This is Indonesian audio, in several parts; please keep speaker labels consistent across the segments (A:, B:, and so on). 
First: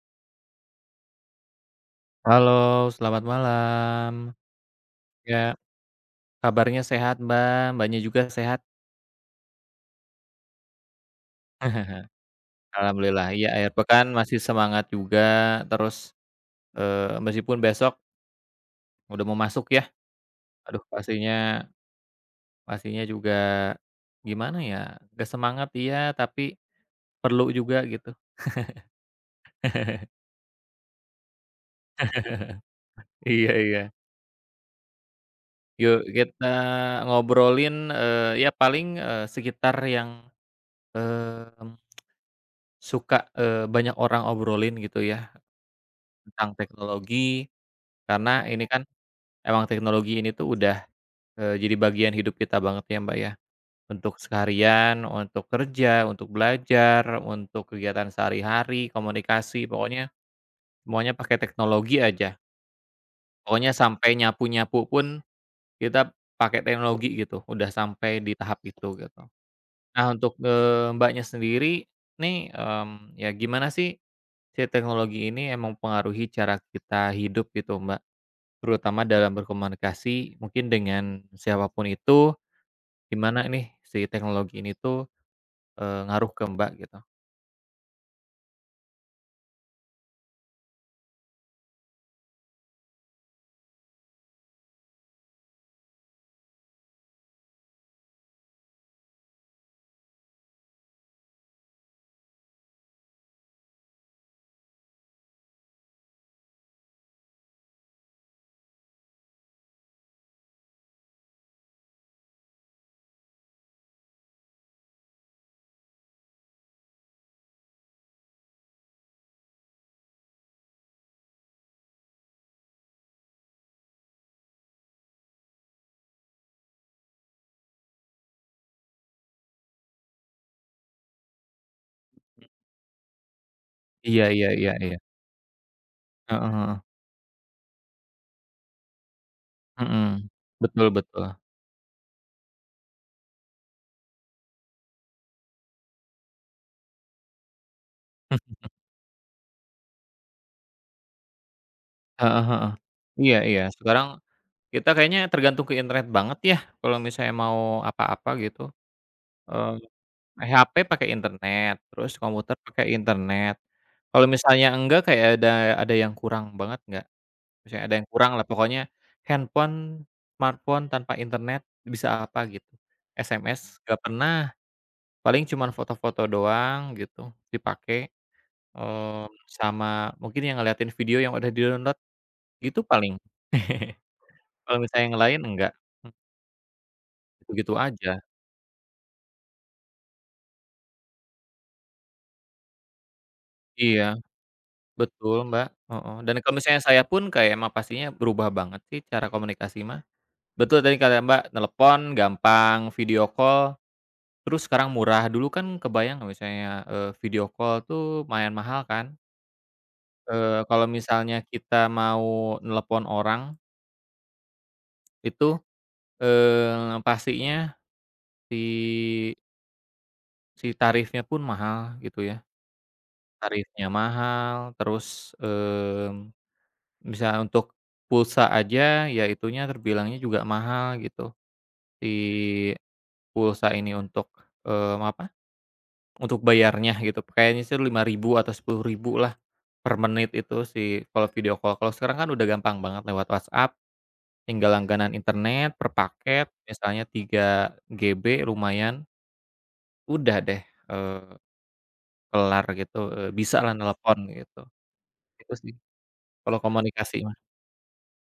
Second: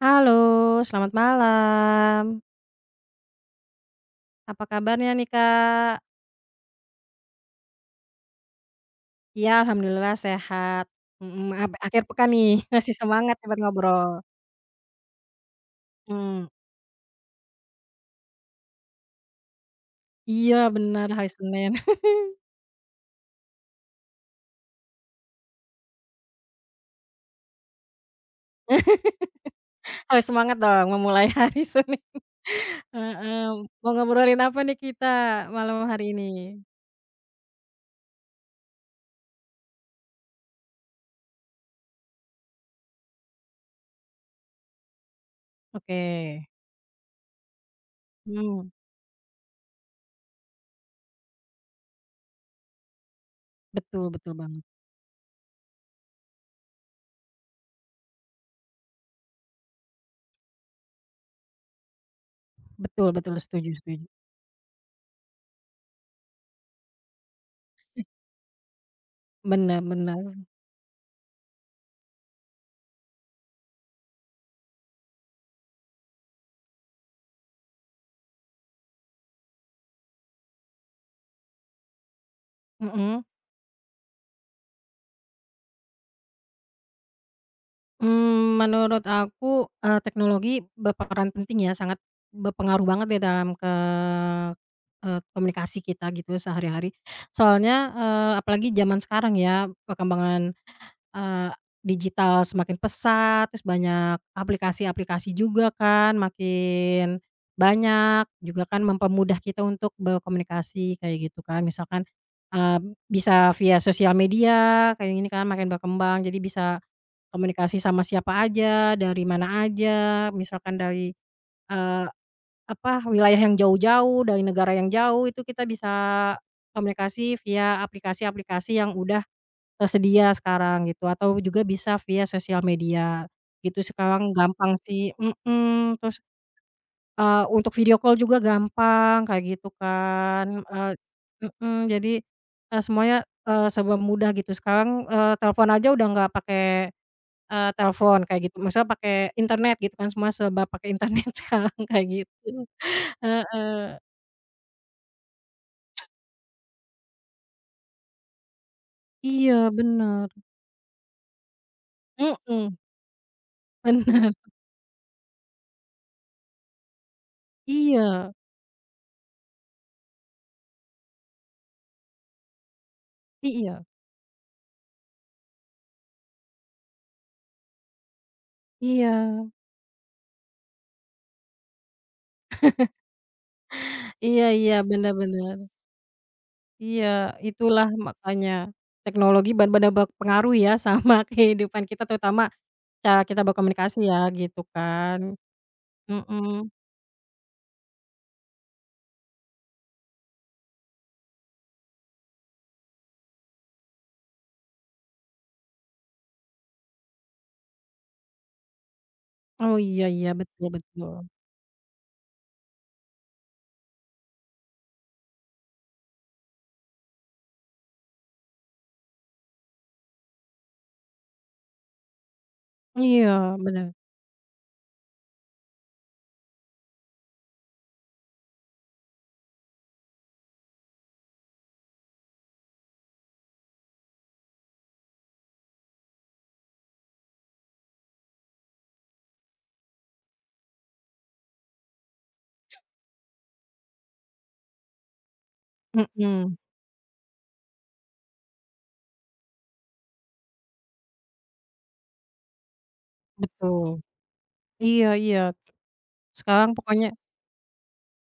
A: Halo, selamat malam.
B: Halo, selamat malam.
A: Apa kabarnya nih,
B: Ya,
A: Kak?
B: kabarnya sehat, Mbak. Mbaknya juga sehat?
A: Ya alhamdulillah sehat. Mhm, ab akhir pekan nih, masih
B: Alhamdulillah.
A: semangat nih
B: Iya,
A: buat
B: akhir pekan
A: ngobrol.
B: masih semangat juga, terus,
A: Mmm,
B: meskipun besok udah mau masuk ya,
A: iya
B: aduh
A: benar hari
B: pastinya
A: Senin.
B: pastinya juga gimana ya, gak semangat iya, tapi perlu juga gitu.
A: Harus semangat dong memulai hari Senin. Heeh,
B: Iya iya.
A: mau ngobrolin apa nih kita malam
B: Yuk
A: hari ini?
B: kita ngobrolin, ya paling, sekitar yang, mmm, suka, banyak orang obrolin gitu ya,
A: Oke.
B: tentang teknologi. Karena ini
A: Mhm,
B: kan emang teknologi ini tuh udah, jadi bagian hidup kita banget ya, Mbak, ya.
A: betul
B: Untuk
A: betul banget.
B: seharian, untuk kerja, untuk belajar, untuk kegiatan sehari-hari, komunikasi, pokoknya semuanya pakai teknologi aja.
A: Betul betul, setuju
B: Pokoknya
A: setuju.
B: sampai nyapu-nyapu pun kita pakai teknologi gitu, udah sampai di tahap itu gitu.
A: Benar
B: Nah
A: benar.
B: untuk, Mbaknya sendiri nih, ya gimana sih si teknologi ini emang pengaruhi cara kita hidup gitu, Mbak? Terutama dalam berkomunikasi mungkin dengan siapapun itu, gimana nih si teknologi ini tuh, ngaruh ke Mbak gitu.
A: Menurut aku, teknologi berperan penting ya, sangat berpengaruh banget ya dalam ke komunikasi kita gitu sehari-hari. Soalnya, apalagi zaman sekarang ya, perkembangan, eee, digital semakin pesat, terus banyak aplikasi-aplikasi juga kan makin banyak, juga kan mempermudah kita untuk berkomunikasi kayak gitu kan. Misalkan, eee, bisa via sosial media kayak gini kan makin berkembang, jadi bisa komunikasi sama siapa aja, dari mana aja, misalkan dari, eee, apa, wilayah yang jauh-jauh, dari negara yang jauh, itu kita bisa komunikasi via aplikasi-aplikasi yang udah tersedia sekarang gitu, atau juga bisa via sosial media, gitu
B: Iya
A: sekarang
B: iya iya
A: gampang
B: iya.
A: sih, terus,
B: Heeh heeh.
A: untuk video call juga gampang kayak gitu
B: Mhm.
A: kan,
B: Betul betul.
A: jadi, semuanya, serba mudah gitu sekarang, telepon aja udah nggak pakai. Telepon kayak gitu, maksudnya pakai internet gitu kan, semua serba pakai internet sekarang kayak
B: Heeh
A: gitu.
B: heeh. Iya iya.
A: Heeh.
B: Sekarang kita kayaknya tergantung ke internet banget ya, kalau misalnya mau apa-apa gitu.
A: Iya bener.
B: Eee, HP pakai internet, terus komputer
A: Mhm,
B: pakai internet. Kalau
A: bener.
B: misalnya enggak kayak ada yang kurang banget nggak? Misalnya ada yang kurang
A: Iya,
B: lah pokoknya handphone, smartphone tanpa internet bisa apa gitu.
A: iya,
B: SMS
A: iya.
B: nggak pernah, paling cuman foto-foto doang gitu dipakai, eee, sama mungkin yang ngeliatin video yang udah di-download gitu paling.
A: Iya iya,
B: Kalau misalnya
A: bener
B: yang lain
A: bener.
B: enggak, mmm,
A: Iya,
B: gitu-gitu
A: itulah
B: aja.
A: makanya teknologi bener berpengaruh ya sama kehidupan kita, terutama cara kita berkomunikasi ya,
B: Iya,
A: gitu kan.
B: betul, Mbak, heeh, dan kalau
A: Mhm.
B: misalnya saya pun kayak emang pastinya berubah banget sih cara komunikasi mah. Betul tadi kata Mbak, telepon gampang, video call. Terus sekarang murah, dulu kan kebayang nggak misalnya, video call tuh lumayan mahal kan,
A: Oh iya iya, betul
B: kalau
A: betul.
B: misalnya kita mau nelepon orang itu, pastinya si si tarifnya pun mahal gitu ya,
A: Iya, bener.
B: tarifnya mahal terus, misalnya untuk pulsa aja ya itunya terbilangnya juga mahal gitu, si pulsa ini untuk, apa, untuk bayarnya gitu kayaknya sih 5.000 atau 10.000 lah. Per menit itu sih kalau video call. Kalau sekarang kan udah gampang banget lewat WhatsApp, tinggal langganan internet per paket
A: Mhm,
B: misalnya 3 GB lumayan, udah deh, eee, kelar gitu, bisalah
A: betul.
B: nelepon gitu.
A: Iya iya.
B: Itu sih kalau
A: Sekarang pokoknya
B: komunikasi mah.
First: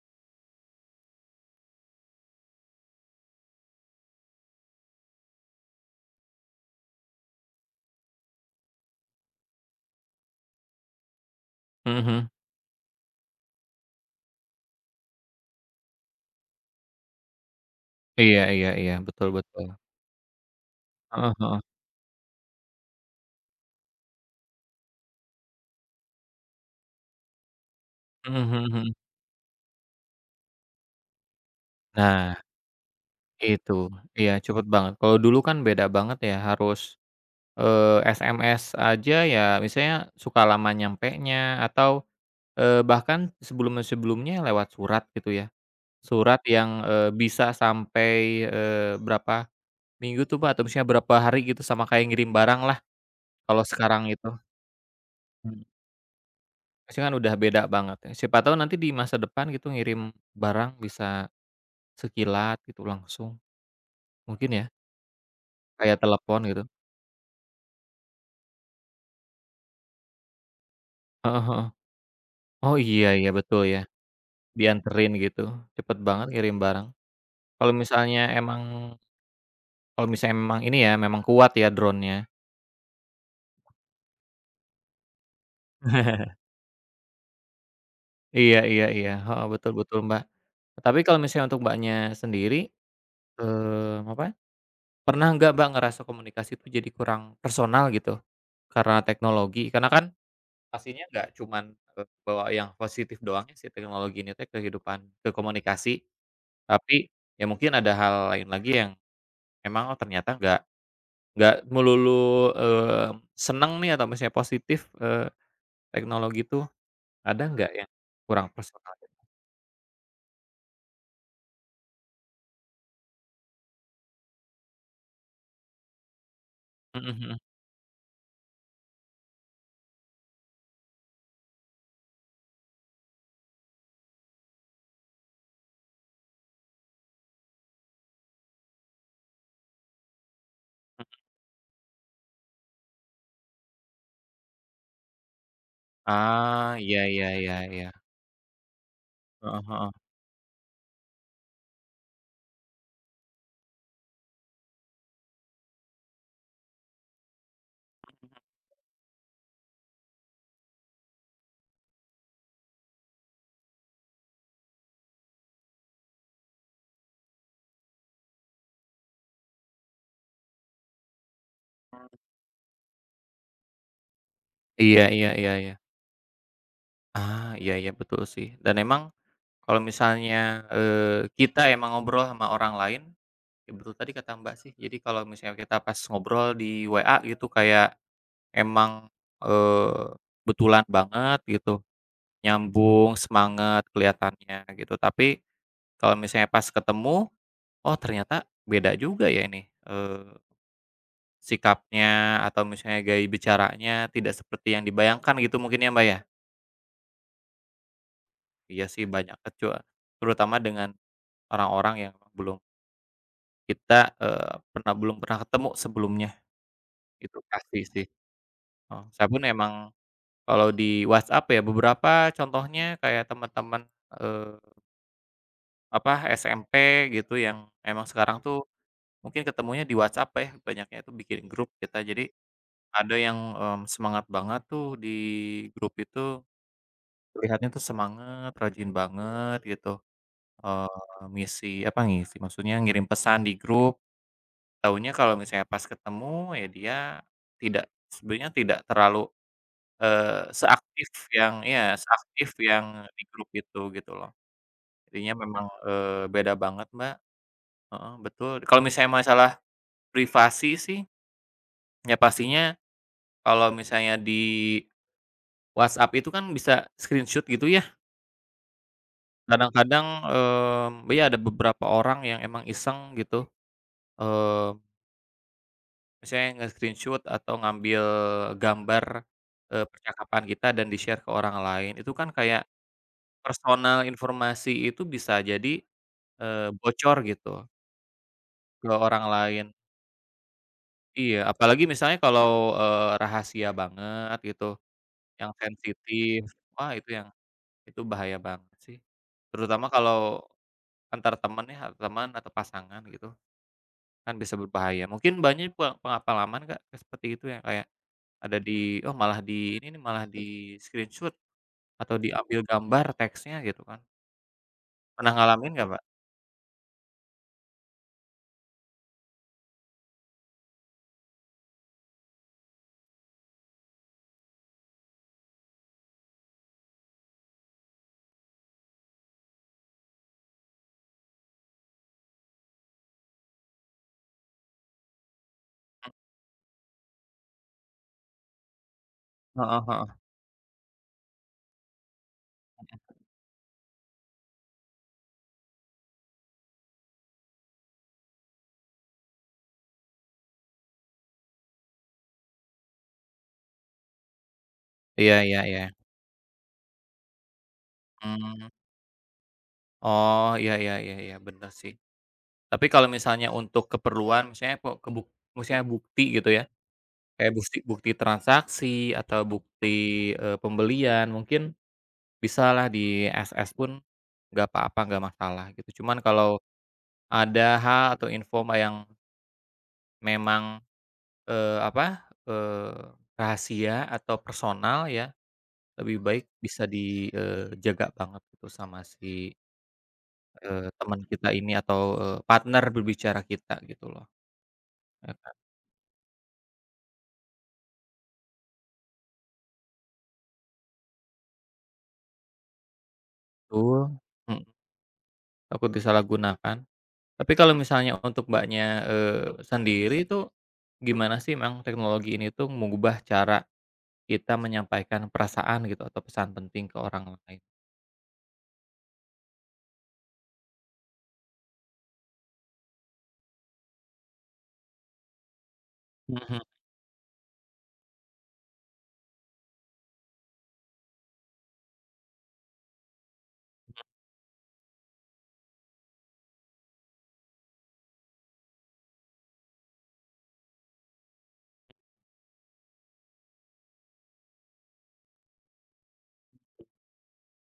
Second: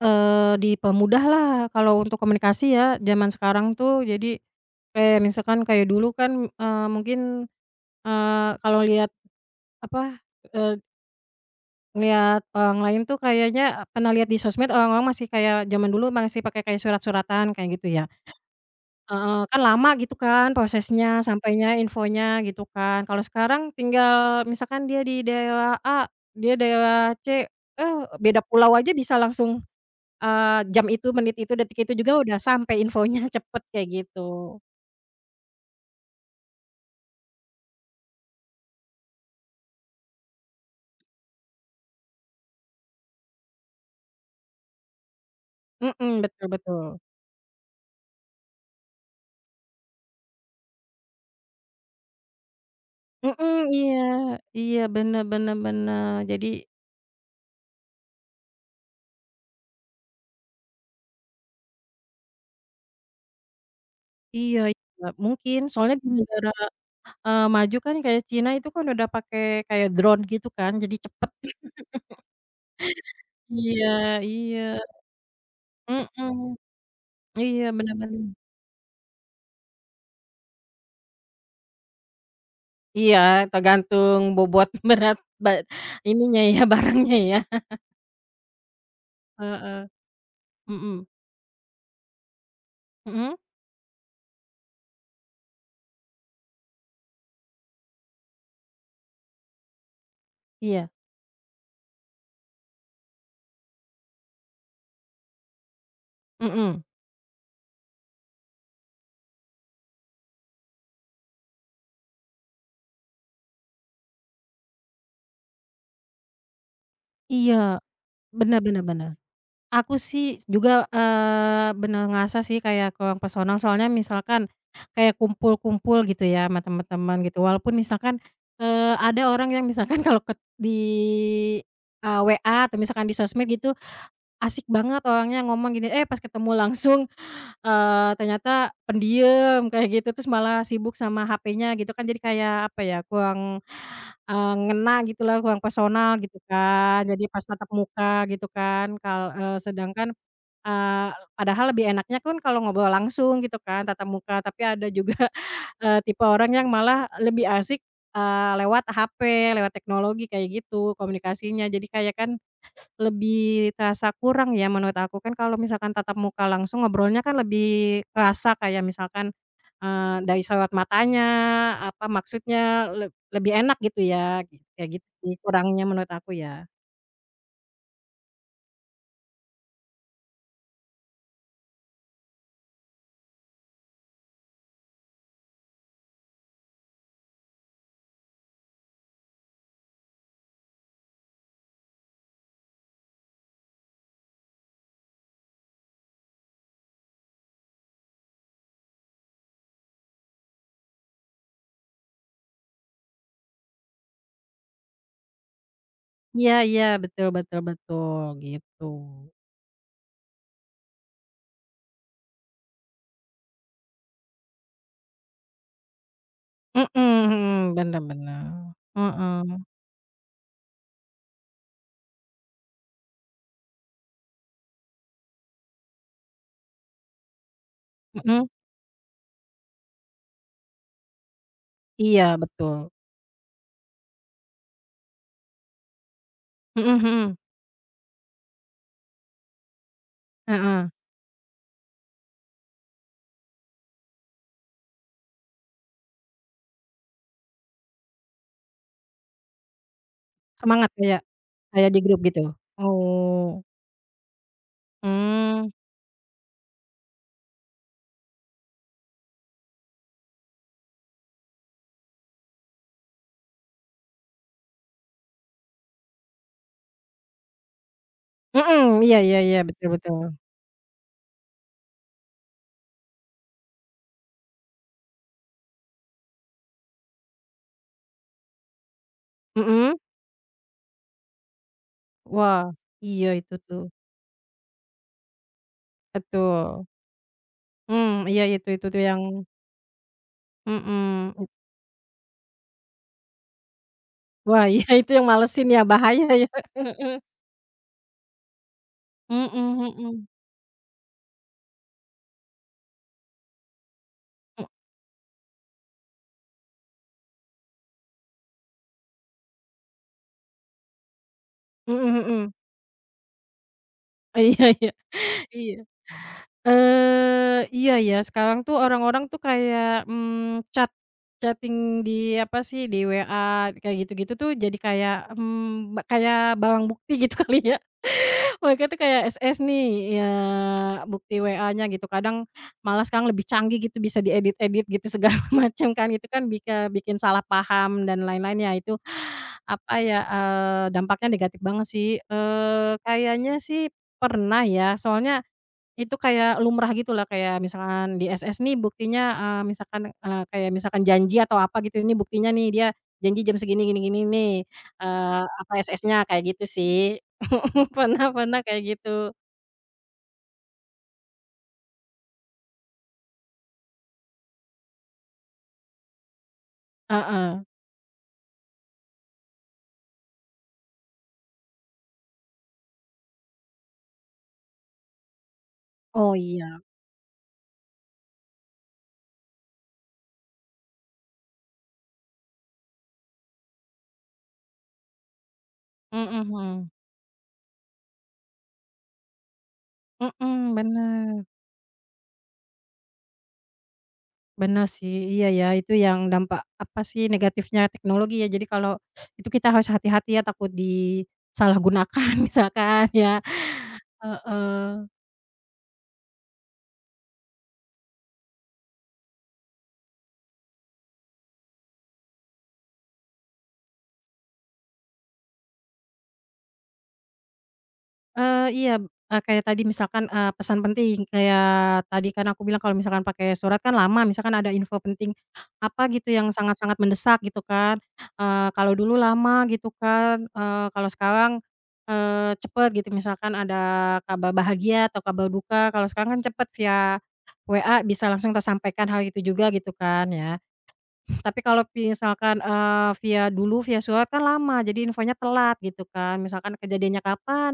A: Dipermudahlah kalau untuk komunikasi ya, zaman sekarang tuh jadi kayak misalkan kayak dulu kan, mungkin, kalau lihat apa, eee,
B: Mhm mhm.
A: ngelihat orang lain tuh kayaknya pernah lihat di sosmed orang-orang masih kayak zaman dulu masih pakai kayak surat-suratan kayak gitu ya.
B: Iya iya iya, betul
A: Heeh, kan
B: betul.
A: lama gitu kan prosesnya
B: Heeh heeh.
A: sampainya infonya gitu kan. Kalau sekarang tinggal misalkan dia di daerah A, dia daerah C, eh,
B: Mhm
A: beda
B: mhm
A: pulau aja
B: mhm.
A: bisa langsung. Jam itu, menit itu, detik itu juga
B: Nah
A: udah sampai infonya cepet
B: itu,
A: kayak
B: iya
A: gitu.
B: cepet banget. Kalau dulu kan beda banget ya harus, eee, SMS aja ya misalnya suka lama nyampenya atau bahkan sebelum-sebelumnya lewat surat gitu ya.
A: Mhm,
B: Surat
A: betul
B: yang,
A: betul.
B: bisa sampai, berapa minggu tuh, Pak, atau misalnya berapa hari gitu sama kayak ngirim barang lah
A: Mhm,
B: kalau
A: iya
B: sekarang itu.
A: iya, bener bener
B: Mhm.
A: bener. Jadi
B: Pasti kan udah beda banget ya. Siapa tahu nanti di masa depan gitu ngirim barang bisa sekilat gitu langsung, mungkin
A: iya
B: ya,
A: ya, mungkin soalnya
B: kayak
A: di
B: telepon
A: negara,
B: gitu.
A: maju kan kayak Cina itu kan udah pakai kayak drone gitu kan, jadi cepet.
B: Heeh heeh. Oh iya iya, betul ya,
A: Iya iya,
B: dianterin gitu, cepet banget
A: mhm,
B: ngirim barang.
A: iya,
B: Kalau
A: bener
B: misalnya
A: bener.
B: emang Kalau misalnya memang ini ya, memang kuat ya drone-nya.
A: Iya, tergantung bobot berat ba ininya ya, barangnya ya.
B: Iya iya iya, heeh, betul
A: Heeh,
B: betul, Mbak. Tapi
A: mhm,
B: kalau misalnya untuk Mbaknya sendiri,
A: mhm,
B: apa, pernah nggak Mbak ngerasa komunikasi itu jadi kurang personal gitu, karena teknologi? Karena kan
A: iya,
B: pastinya nggak cuman, bawa yang positif doang ya si teknologi ini teh ke kehidupan ke komunikasi,
A: mhm,
B: tapi ya mungkin ada hal lain lagi yang emang, oh ternyata nggak melulu, eee, seneng nih atau misalnya positif, teknologi tuh, ada nggak
A: iya,
B: yang kurang
A: bener bener
B: personal?
A: bener. Aku sih juga, bener ngerasa sih kayak kurang personal soalnya misalkan kayak kumpul-kumpul gitu ya sama
B: Mhm
A: teman-teman
B: mhm.
A: gitu walaupun misalkan, ada orang yang misalkan, kalau di, WA atau misalkan di sosmed gitu asik banget orangnya ngomong gini, eh, pas ketemu langsung, ternyata pendiam kayak gitu terus malah sibuk sama HP-nya gitu kan, jadi kayak apa ya kurang, ngena gitulah, kurang personal gitu
B: Ah, iya
A: kan jadi
B: iya
A: pas
B: iya
A: tatap
B: iya.
A: muka gitu kan
B: Heeh heeh.
A: sedangkan padahal lebih enaknya kan kalau ngobrol langsung gitu kan, tatap muka, tapi ada juga, tipe orang yang malah lebih asik, lewat HP, lewat teknologi kayak gitu komunikasinya. Jadi kayak kan lebih terasa kurang ya menurut aku, kan kalau misalkan tatap muka langsung ngobrolnya kan lebih kerasa kayak misalkan, dari sorot matanya, apa maksudnya, lebih enak gitu ya, kayak
B: Iya
A: gitu
B: iya
A: sih
B: iya iya.
A: kurangnya menurut aku ya.
B: Ah, iya iya, betul sih. Dan emang kalau misalnya, kita emang ngobrol sama orang lain, ya betul tadi kata Mbak sih, jadi kalau misalnya kita pas ngobrol di WA gitu kayak emang, eee, betulan banget gitu, nyambung, semangat kelihatannya gitu. Tapi kalau misalnya pas ketemu, oh ternyata beda juga ya ini, eee sikapnya atau misalnya gaya bicaranya tidak seperti yang dibayangkan gitu mungkin ya, Mbak, ya?
A: Iya iya, betul betul betul, gitu.
B: Iya sih banyak terutama dengan orang-orang yang belum kita, belum pernah ketemu sebelumnya,
A: Mhm
B: itu
A: mhm,
B: pasti
A: bener
B: sih.
A: bener,
B: Heeh, saya pun
A: heeh,
B: emang kalau di WhatsApp ya beberapa contohnya kayak teman-teman, eee, apa, SMP gitu yang emang sekarang
A: mhm,
B: tuh mungkin ketemunya di WhatsApp ya banyaknya itu bikin grup kita. Jadi
A: iya betul,
B: ada yang, semangat banget tuh di grup itu.
A: mhm mhm,
B: Kelihatannya tuh semangat, rajin banget gitu,
A: heeh,
B: eee, ngisi apa ngisi, maksudnya ngirim pesan di grup, taunya kalau misalnya pas ketemu ya dia tidak sebenarnya tidak terlalu, eee,
A: semangat
B: seaktif
A: kayak
B: yang
A: kayak
B: iya,
A: di grup gitu?
B: seaktif yang di grup
A: Oh,
B: itu, gitu loh. Jadinya memang,
A: mmm,
B: beda banget, Mbak, heeh, betul. Kalau misalnya masalah privasi sih, ya pastinya kalau misalnya di WhatsApp itu kan bisa screenshot gitu ya.
A: mhm, iya iya iya, betul
B: Kadang-kadang,
A: betul,
B: iya ada beberapa orang yang emang iseng gitu, eee, misalnya nge-screenshot atau ngambil gambar,
A: mhm,
B: percakapan kita dan di-share ke orang lain, itu kan kayak
A: wah, iya itu tuh,
B: personal informasi itu bisa jadi,
A: betul,
B: bocor gitu
A: mmm, iya itu
B: ke
A: tuh yang
B: orang lain.
A: mhm,
B: Iya,
A: it
B: apalagi misalnya kalau, rahasia banget
A: wah
B: gitu,
A: iya, itu yang
B: yang
A: malesin ya, bahaya
B: sensitif,
A: ya,
B: wah itu
A: heeh,
B: yang itu bahaya banget sih.
A: mhm
B: Terutama kalau
A: mhm,
B: antar temen ya, teman atau pasangan gitu. Kan bisa
A: e
B: berbahaya. Mungkin banyak pengalaman Kak, seperti itu yang kayak ada di oh malah di ini nih, malah di-screenshot atau
A: mhm mhm,
B: diambil gambar teksnya gitu kan.
A: iya iya,
B: Pernah ngalamin
A: iya.
B: nggak Mbak?
A: Iya ya, sekarang tuh orang-orang tuh kayak, chatting di apa sih, di WA kayak gitu-gitu tuh jadi kayak, mmm, ba kayak barang bukti gitu kali ya. Mereka tuh kayak SS nih, ya bukti WA-nya gitu, kadang malah sekarang lebih canggih gitu, bisa diedit-edit gitu segala macam kan, itu kan bikin salah paham dan lain-lain ya, itu
B: Heeh
A: apa
B: heeh.
A: ya, dampaknya negatif banget sih. Kayaknya sih pernah ya, soalnya itu kayak lumrah gitulah, kayak misalkan di SS nih buktinya, misalkan, kayak misalkan janji atau apa gitu, ini buktinya nih dia janji jam segini gini gini nih,
B: Iya iya
A: apa
B: iya.
A: SS-nya kayak gitu sih. Pernah pernah
B: Mmm.
A: kayak gitu.
B: Oh, iya iya iya iya, bener sih. Tapi kalau misalnya untuk keperluan misalnya kok maksudnya bukti gitu ya, kayak
A: Heeh.
B: bukti bukti transaksi atau bukti, pembelian mungkin bisalah di SS pun nggak apa-apa, nggak masalah gitu. Cuman
A: Oh,
B: kalau
A: iya.
B: ada hal atau info yang memang, apa, eee, rahasia atau personal ya, lebih baik bisa
A: Mhm.
B: dijaga banget gitu sama si,
A: Mhm,
B: teman
A: bener.
B: kita ini atau, partner berbicara kita gitu loh,
A: Bener sih,
B: ya
A: iya
B: kan.
A: ya, itu yang dampak apa sih negatifnya teknologi ya. Jadi kalau itu kita harus hati-hati ya, takut disalahgunakan misalkan ya.
B: Betul, mhm,
A: Heeh.
B: takut disalahgunakan. Tapi kalau misalnya untuk Mbaknya, sendiri itu gimana sih memang teknologi ini tuh mengubah cara kita menyampaikan perasaan gitu atau pesan penting ke orang lain?
A: Iya, kayak tadi misalkan, pesan penting kayak tadi kan aku bilang kalau misalkan pakai surat kan lama, misalkan ada info penting apa gitu yang
B: Mhm
A: sangat-sangat mendesak gitu kan, kalau dulu lama gitu kan, kalau sekarang, cepet gitu misalkan ada kabar bahagia atau kabar duka, kalau sekarang kan cepet via WA bisa langsung tersampaikan hal itu juga gitu kan ya. Tapi kalau misalkan, via dulu via surat kan lama, jadi infonya telat gitu kan. Misalkan kejadiannya kapan,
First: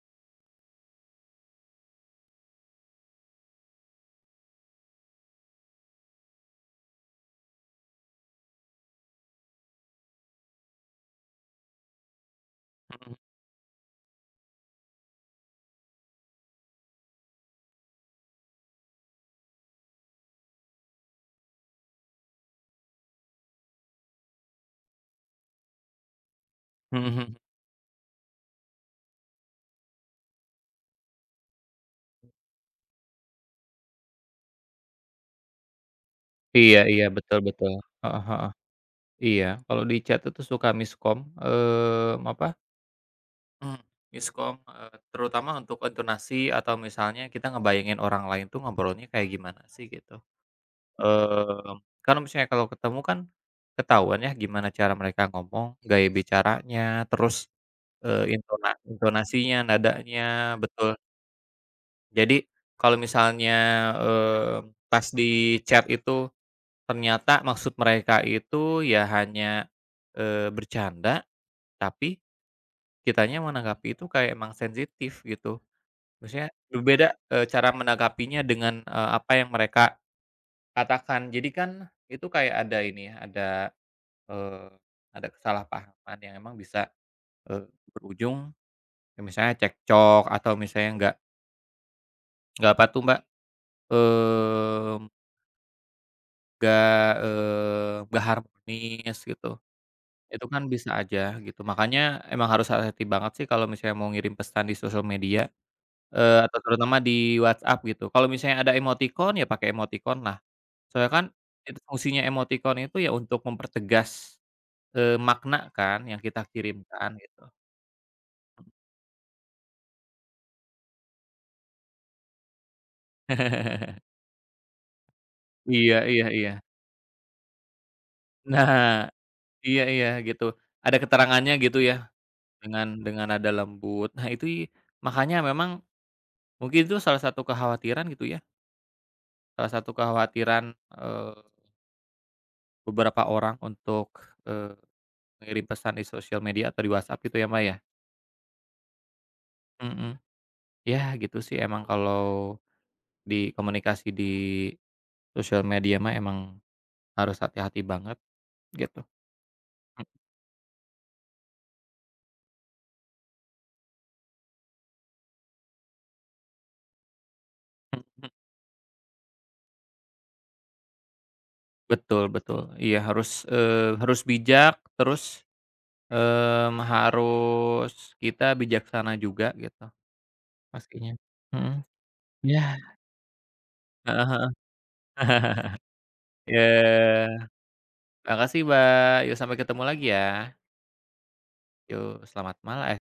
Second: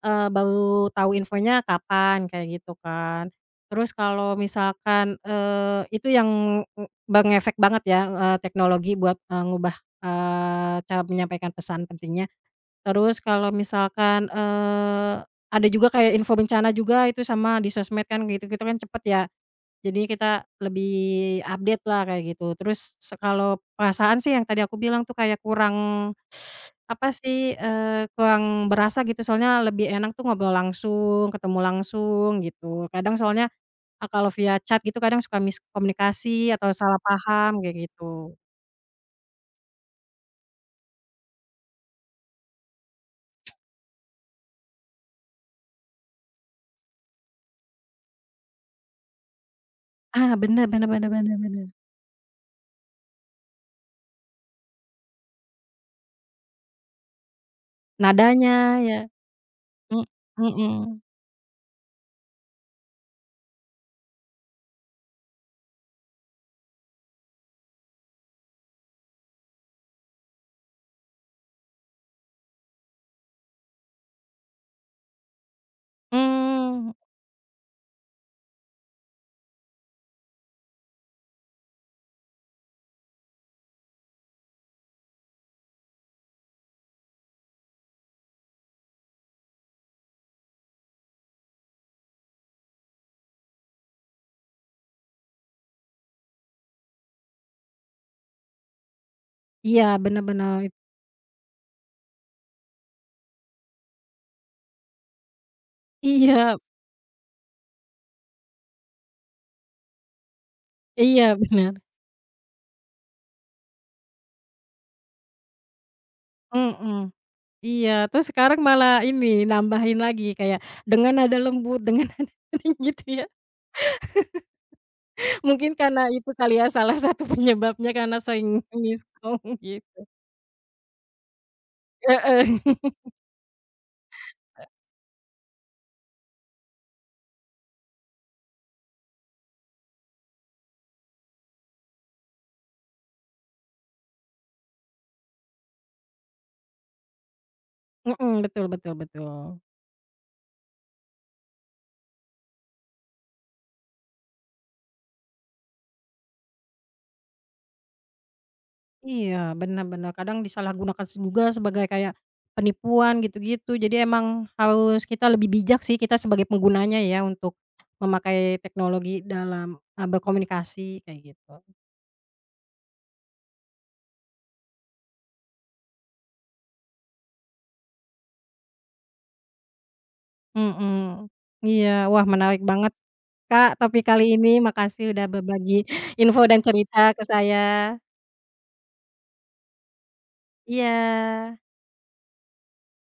A: baru tahu infonya kapan, kayak gitu kan. Terus kalau misalkan, itu yang bengefek banget ya, teknologi buat, ngubah, cara menyampaikan pesan pentingnya.
B: mhm,
A: Terus kalau misalkan, ada juga kayak info bencana juga itu sama di sosmed kan gitu-gitu kan cepet ya. Jadi kita lebih update lah kayak gitu. Terus kalau perasaan sih yang tadi aku bilang tuh kayak kurang
B: mhm
A: apa
B: mhm.
A: sih, kurang berasa gitu soalnya lebih enak tuh ngobrol langsung, ketemu langsung gitu. Kadang soalnya, kalau via chat gitu kadang suka miskomunikasi atau
B: Iya
A: salah
B: iya, betul
A: paham
B: betul.
A: kayak
B: Heeh
A: gitu.
B: heeh. Iya, kalau di chat itu suka miskom, apa, mmm, miskom, terutama untuk intonasi atau misalnya kita ngebayangin orang lain tuh ngobrolnya kayak gimana sih gitu.
A: Ah, bener bener bener bener bener.
B: Mmm, Kan misalnya kalau ketemu kan ketahuan ya gimana cara mereka ngomong, gaya bicaranya, terus,
A: Nadanya ya,
B: intonasinya,
A: mmm,
B: nadanya,
A: mhm,
B: betul. Jadi kalau misalnya, eee, pas di chat itu. Ternyata maksud mereka itu ya hanya, bercanda, tapi kitanya menanggapi itu kayak emang sensitif gitu. Maksudnya
A: mmm,
B: berbeda, cara menanggapinya dengan, apa yang mereka katakan. Jadi kan itu kayak ada ini ya, eee, ada kesalahpahaman yang emang bisa, eee, berujung ya misalnya cekcok atau misalnya nggak apa tuh Mbak, mmm, nggak harmonis gitu.
A: iya bener
B: Itu
A: bener.
B: kan bisa aja gitu, makanya emang harus hati-hati banget sih kalau misalnya mau ngirim pesan di sosial media,
A: Iya
B: atau terutama di WhatsApp gitu. Kalau misalnya ada emotikon, ya pakai emoticon lah. Soalnya kan
A: iya bener,
B: itu fungsinya emotikon itu ya untuk mempertegas, makna kan yang kita kirimkan
A: mhm.
B: gitu.
A: Iya, terus sekarang malah ini, nambahin lagi kayak dengan nada lembut, dengan nada kering gitu ya. Mungkin
B: Iya
A: karena
B: iya
A: itu
B: iya.
A: kali ya salah satu penyebabnya karena sering
B: Nah,
A: miskom
B: iya
A: gitu.
B: iya gitu. Ada keterangannya gitu ya,
A: Heeh,
B: dengan nada lembut. Nah itu makanya memang mungkin itu salah satu kekhawatiran gitu ya, salah satu kekhawatiran, eee beberapa orang untuk, eee, ngirim pesan di sosial media atau di WhatsApp gitu ya, Mbak, ya?
A: mhm, betul betul betul.
B: Mhm. Ya gitu sih emang kalau di komunikasi di sosial media mah emang harus hati-hati banget gitu.
A: Iya, benar-benar kadang disalahgunakan juga sebagai kayak penipuan gitu-gitu. Jadi emang harus kita lebih bijak sih kita sebagai penggunanya ya untuk
B: Mhm.
A: memakai teknologi dalam, berkomunikasi kayak gitu.
B: Betul betul. Iya harus bijak terus, harus kita bijaksana juga gitu pastinya.
A: Mhm.
B: Mhm.
A: Iya, wah menarik
B: Iya.
A: banget Kak, topik kali
B: Heeh
A: ini
B: heeh.
A: makasih udah berbagi info dan cerita ke
B: Ya.
A: saya.
B: Makasih, Mbak. Yuk sampai ketemu lagi ya.
A: Iya.
B: Yuk selamat malam. Eh,